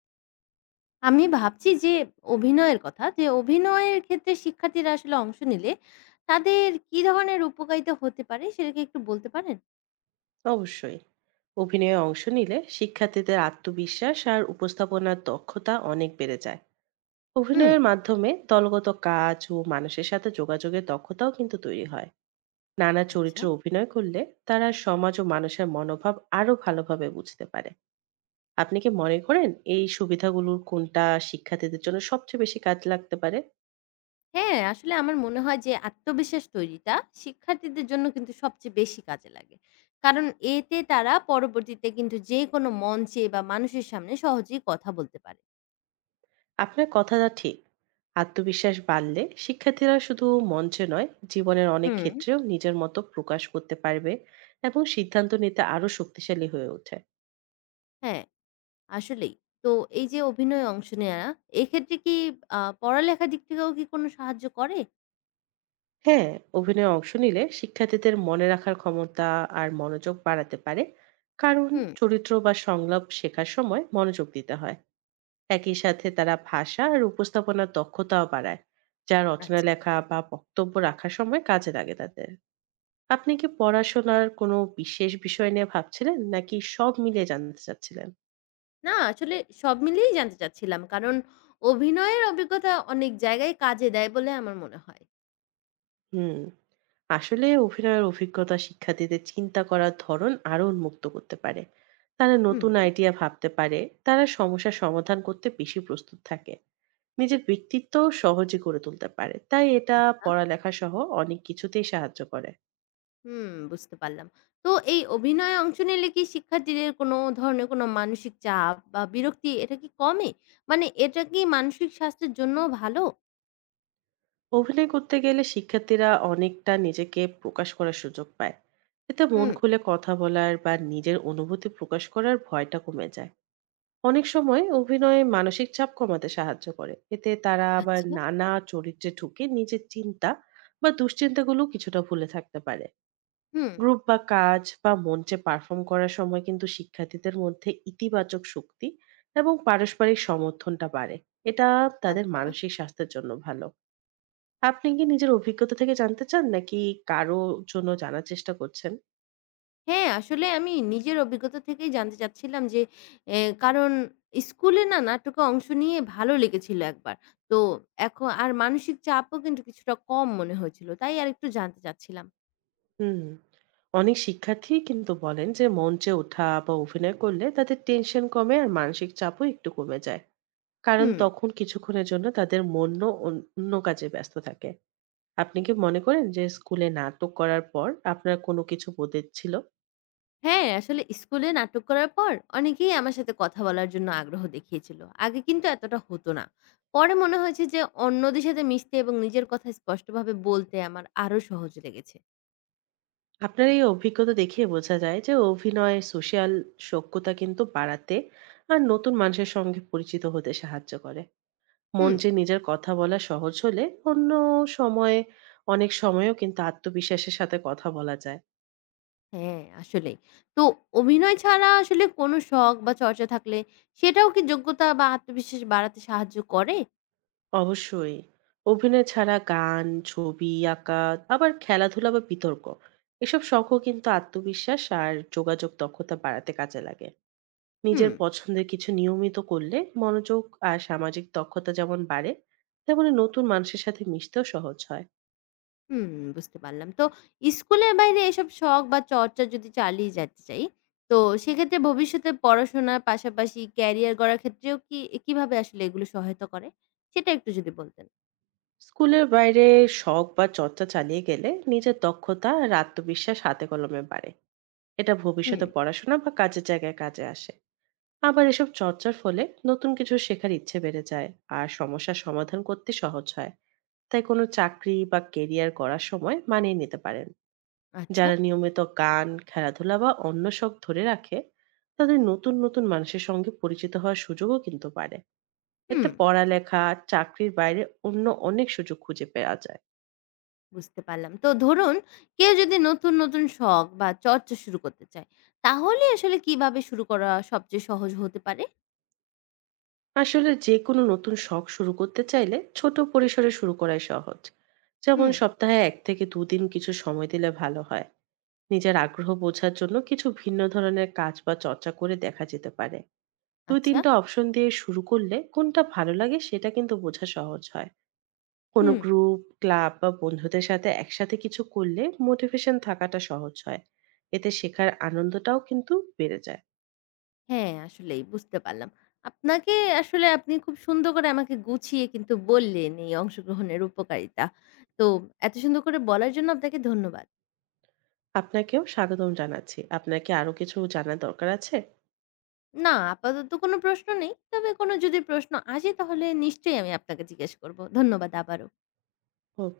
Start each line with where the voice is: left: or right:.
left: আমি ভাবছি যে অভিনয়ের কথা, যে অভিনয়ের ক্ষেত্রে শিক্ষার্থীরা আসলে অংশ নিলে তাদের কি ধরনের উপকারিতা হতে পারে সেটা কি একটু বলতে পারেন?
right: অবশ্যই। অভিনয়ে অংশ নিলে শিক্ষার্থীদের আত্মবিশ্বাস আর উপস্থাপনার দক্ষতা অনেক বেড়ে যায়।
left: হুম।
right: অভিনয়ের মাধ্যমে দলগত কাজ ও মানুষের সাথে যোগাযোগের দক্ষতাও কিন্তু তৈরি হয়। নানা
left: আচ্ছা।
right: চরিত্রে অভিনয় করলে তারা সমাজ ও মানুষের মনোভাব আরো ভালোভাবে বুঝতে পারে। আপনি কি মনে করেন এই সুবিধাগুলোর কোনটা শিক্ষার্থীদের জন্য সবচেয়ে বেশি কাজে লাগতে পারে?
left: হ্যাঁ, আসলে আমার মনে হয় যে আত্মবিশ্বাস তৈরিটা শিক্ষার্থীদের জন্য কিন্তু সবচেয়ে বেশি কাজে লাগে। কারণ এতে তারা পরবর্তীতে কিন্তু যেকোনো মঞ্চে বা মানুষের সামনে সহজেই কথা বলতে পারে।
right: আপনার কথাটা ঠিক। আত্মবিশ্বাস বাড়লে শিক্ষার্থীরা শুধু মঞ্চে নয়, জীবনের অনেক
left: হুম।
right: ক্ষেত্রেও নিজের মতো প্রকাশ করতে পারবে এবং সিদ্ধান্ত নিতে আরো শক্তিশালী হয়ে ওঠে।
left: হ্যাঁ, আসলেই। তো এই যে অভিনয়ে অংশ নেয়া, এক্ষেত্রে কি পড়ালেখার দিক থেকেও কি কোনো সাহায্য করে?
right: হ্যাঁ, অভিনয়ে অংশ নিলে শিক্ষার্থীদের মনে রাখার ক্ষমতা আর মনোযোগ বাড়াতে পারে, কারণ
left: হুম।
right: চরিত্র বা সংলাপ শেখার সময় মনোযোগ দিতে হয়। একই সাথে তারা ভাষা আর উপস্থাপনার দক্ষতাও বাড়ায়, যা রচনা
left: আচ্ছা।
right: লেখা বা বক্তব্য রাখার সময় কাজে লাগে তাদের। আপনি কি পড়াশোনার কোনো বিশেষ বিষয় নিয়ে ভাবছিলেন? নাকি সব মিলিয়ে জানতে চাচ্ছিলেন?
left: না আসলে সব মিলিয়েই জানতে চাচ্ছিলাম। কারণ অভিনয়ের অভিজ্ঞতা অনেক জায়গায় কাজে দেয় বলে আমার মনে হয়।
right: হুম। আসলে অভিনয়ের অভিজ্ঞতা শিক্ষার্থীদের চিন্তা করার ধরন আরো উন্মুক্ত করতে পারে। তারা
left: হুম।
right: নতুন আইডিয়া ভাবতে পারে, তারা সমস্যার সমাধান করতে বেশি প্রস্তুত থাকে। নিজের ব্যক্তিত্বও সহজে গড়ে তুলতে পারে। তাই এটা
left: আচ্ছা।
right: পড়ালেখা সহ অনেক কিছুতেই সাহায্য করে।
left: হুম, বুঝতে পারলাম। তো এই অভিনয়ে অংশ নিলে কি শিক্ষার্থীদের কোনো ধরনের কোনো মানসিক চাপ বা বিরক্তি এটা কি কমে? মানে এটা কি মানসিক স্বাস্থ্যের জন্যও ভালো?
right: অভিনয় করতে গেলে শিক্ষার্থীরা অনেকটা নিজেকে প্রকাশ করার সুযোগ পায়। এতে মন
left: হুম।
right: খুলে কথা বলার বা নিজের অনুভূতি প্রকাশ করার ভয়টা কমে যায়। অনেক সময় অভিনয়ে মানসিক চাপ কমাতে সাহায্য করে। এতে তারা আবার
left: আচ্ছা।
right: নানা চরিত্রে ঢুকে নিজের চিন্তা বা দুশ্চিন্তাগুলো কিছুটা ভুলে থাকতে পারে।
left: হুম।
right: গ্রুপ বা কাজ বা মঞ্চে পারফর্ম করার সময় কিন্তু শিক্ষার্থীদের মধ্যে ইতিবাচক শক্তি এবং পারস্পরিক সমর্থনটা বাড়ে। এটা তাদের
left: আচ্ছা।
right: মানসিক স্বাস্থ্যের জন্য ভালো। আপনি কি নিজের অভিজ্ঞতা থেকে জানতে চান, নাকি কারো জন্য জানার চেষ্টা করছেন?
left: হ্যাঁ, আসলে আমি নিজের অভিজ্ঞতা থেকেই জানতে চাচ্ছিলাম যে, কারণ স্কুলে না নাটকে অংশ নিয়ে ভালো লেগেছিল একবার। তো এখ আর মানসিক চাপও কিন্তু কিছুটা কম মনে হয়েছিল। তাই আরেকটু জানতে চাচ্ছিলাম।
right: হুম। অনেক শিক্ষার্থী কিন্তু বলেন যে মঞ্চে ওঠা বা অভিনয় করলে তাদের টেনশন কমে আর মানসিক চাপও একটু কমে যায়। কারণ
left: হুম।
right: তখন কিছুক্ষণের জন্য তাদের মনও অন্য কাজে ব্যস্ত থাকে। আপনি কি মনে করেন যে স্কুলে নাটক করার পর আপনার কোনো কিছু বদলেছিল?
left: হ্যাঁ, আসলে স্কুলে নাটক করার পর অনেকেই আমার সাথে কথা বলার জন্য আগ্রহ দেখিয়েছিল। আগে কিন্তু এতটা হতো না। পরে মনে হয়েছে যে অন্যদের সাথে মিশতে এবং নিজের কথা স্পষ্টভাবে বলতে আমার আরো সহজ লেগেছে।
right: আপনার এই অভিজ্ঞতা দেখিয়ে বোঝা যায় যে অভিনয় সোশ্যাল সখ্যতা কিন্তু বাড়াতে আর নতুন মানুষের সঙ্গে পরিচিত হতে সাহায্য করে। মন
left: হুম।
right: যে নিজের কথা বলা সহজ হলে অন্য সময়ে অনেক সময়ও কিন্তু আত্মবিশ্বাসের সাথে কথা বলা যায়।
left: হ্যাঁ, আসলেই। তো অভিনয় ছাড়া আসলে কোনো শখ বা চর্চা থাকলে সেটাও কি যোগ্যতা বা আত্মবিশ্বাস বাড়াতে সাহায্য করে?
right: অবশ্যই। অভিনয় ছাড়া গান, ছবি আঁকা, আবার খেলাধুলা বা বিতর্ক। এসব শখও কিন্তু আত্মবিশ্বাস আর যোগাযোগ দক্ষতা বাড়াতে কাজে লাগে।
left: হুম।
right: নিজের পছন্দের কিছু নিয়মিত করলে মনোযোগ আর সামাজিক দক্ষতা যেমন বাড়ে, তেমনি নতুন মানুষের সাথে মিশতেও সহজ হয়।
left: হুম, বুঝতে পারলাম। তো স্কুলের বাইরে এসব শখ বা চর্চা যদি চালিয়ে যেতে চাই, তো সেক্ষেত্রে ভবিষ্যতে পড়াশোনার পাশাপাশি ক্যারিয়ার গড়ার ক্ষেত্রেও কি কিভাবে আসলে এগুলো সহায়তা করে? সেটা একটু যদি বলতেন।
right: স্কুলের বাইরে শখ বা চর্চা চালিয়ে গেলে নিজের দক্ষতা আর আত্মবিশ্বাস হাতে কলমে বাড়ে। এটা
left: হুম।
right: ভবিষ্যতে পড়াশোনা বা কাজের জায়গায় কাজে আসে। আবার এসব চর্চার ফলে নতুন কিছু শেখার ইচ্ছে বেড়ে যায় আর সমস্যার সমাধান করতে সহজ হয়। তাই কোনো চাকরি বা কেরিয়ার করার সময় মানিয়ে নিতে পারেন।
left: আচ্ছা।
right: যারা নিয়মিত গান, খেলাধুলা বা অন্য শখ ধরে রাখে, তাদের নতুন নতুন মানুষের সঙ্গে পরিচিত হওয়ার সুযোগও কিন্তু পারে। এতে
left: হুম।
right: পড়ালেখা, চাকরির বাইরে অন্য অনেক সুযোগ খুঁজে পাওয়া যায়।
left: বুঝতে পারলাম। তো ধরুন কেউ যদি নতুন, নতুন শখ বা চর্চা শুরু করতে চায়, তাহলে আসলে কিভাবে শুরু করা সবচেয়ে সহজ হতে পারে?
right: আসলে যেকোনো নতুন শখ শুরু করতে চাইলে ছোট পরিসরে শুরু করাই সহজ। যেমন
left: হুম।
right: সপ্তাহে এক থেকে দুদিন কিছু সময় দিলে ভালো হয়। নিজের আগ্রহ বোঝার জন্য কিছু ভিন্ন ধরনের কাজ বা চর্চা করে দেখা যেতে পারে। দুই
left: আচ্ছা।
right: তিনটা অপশন দিয়ে শুরু করলে কোনটা ভালো লাগে সেটা কিন্তু বোঝা সহজ হয়। কোনো
left: হুম।
right: গ্রুপ, ক্লাব বা বন্ধুদের সাথে একসাথে কিছু করলে মোটিভেশন থাকাটা সহজ হয়। এতে শেখার আনন্দটাও কিন্তু বেড়ে যায়।
left: হ্যাঁ, আসলেই বুঝতে পারলাম। আপনাকে আসলে আপনি খুব সুন্দর করে আমাকে গুছিয়ে কিন্তু বললেন এই অংশগ্রহণের উপকারিতা। তো এত সুন্দর করে বলার জন্য আপনাকে ধন্যবাদ।
right: আপনাকেও স্বাগতম জানাচ্ছি। আপনার কি আরো কিছু জানার দরকার আছে?
left: না, আপাতত কোনো প্রশ্ন নেই। তবে কোনো যদি প্রশ্ন আসে তাহলে নিশ্চয়ই আমি আপনাকে জিজ্ঞেস করব। ধন্যবাদ আবারও।
right: ও।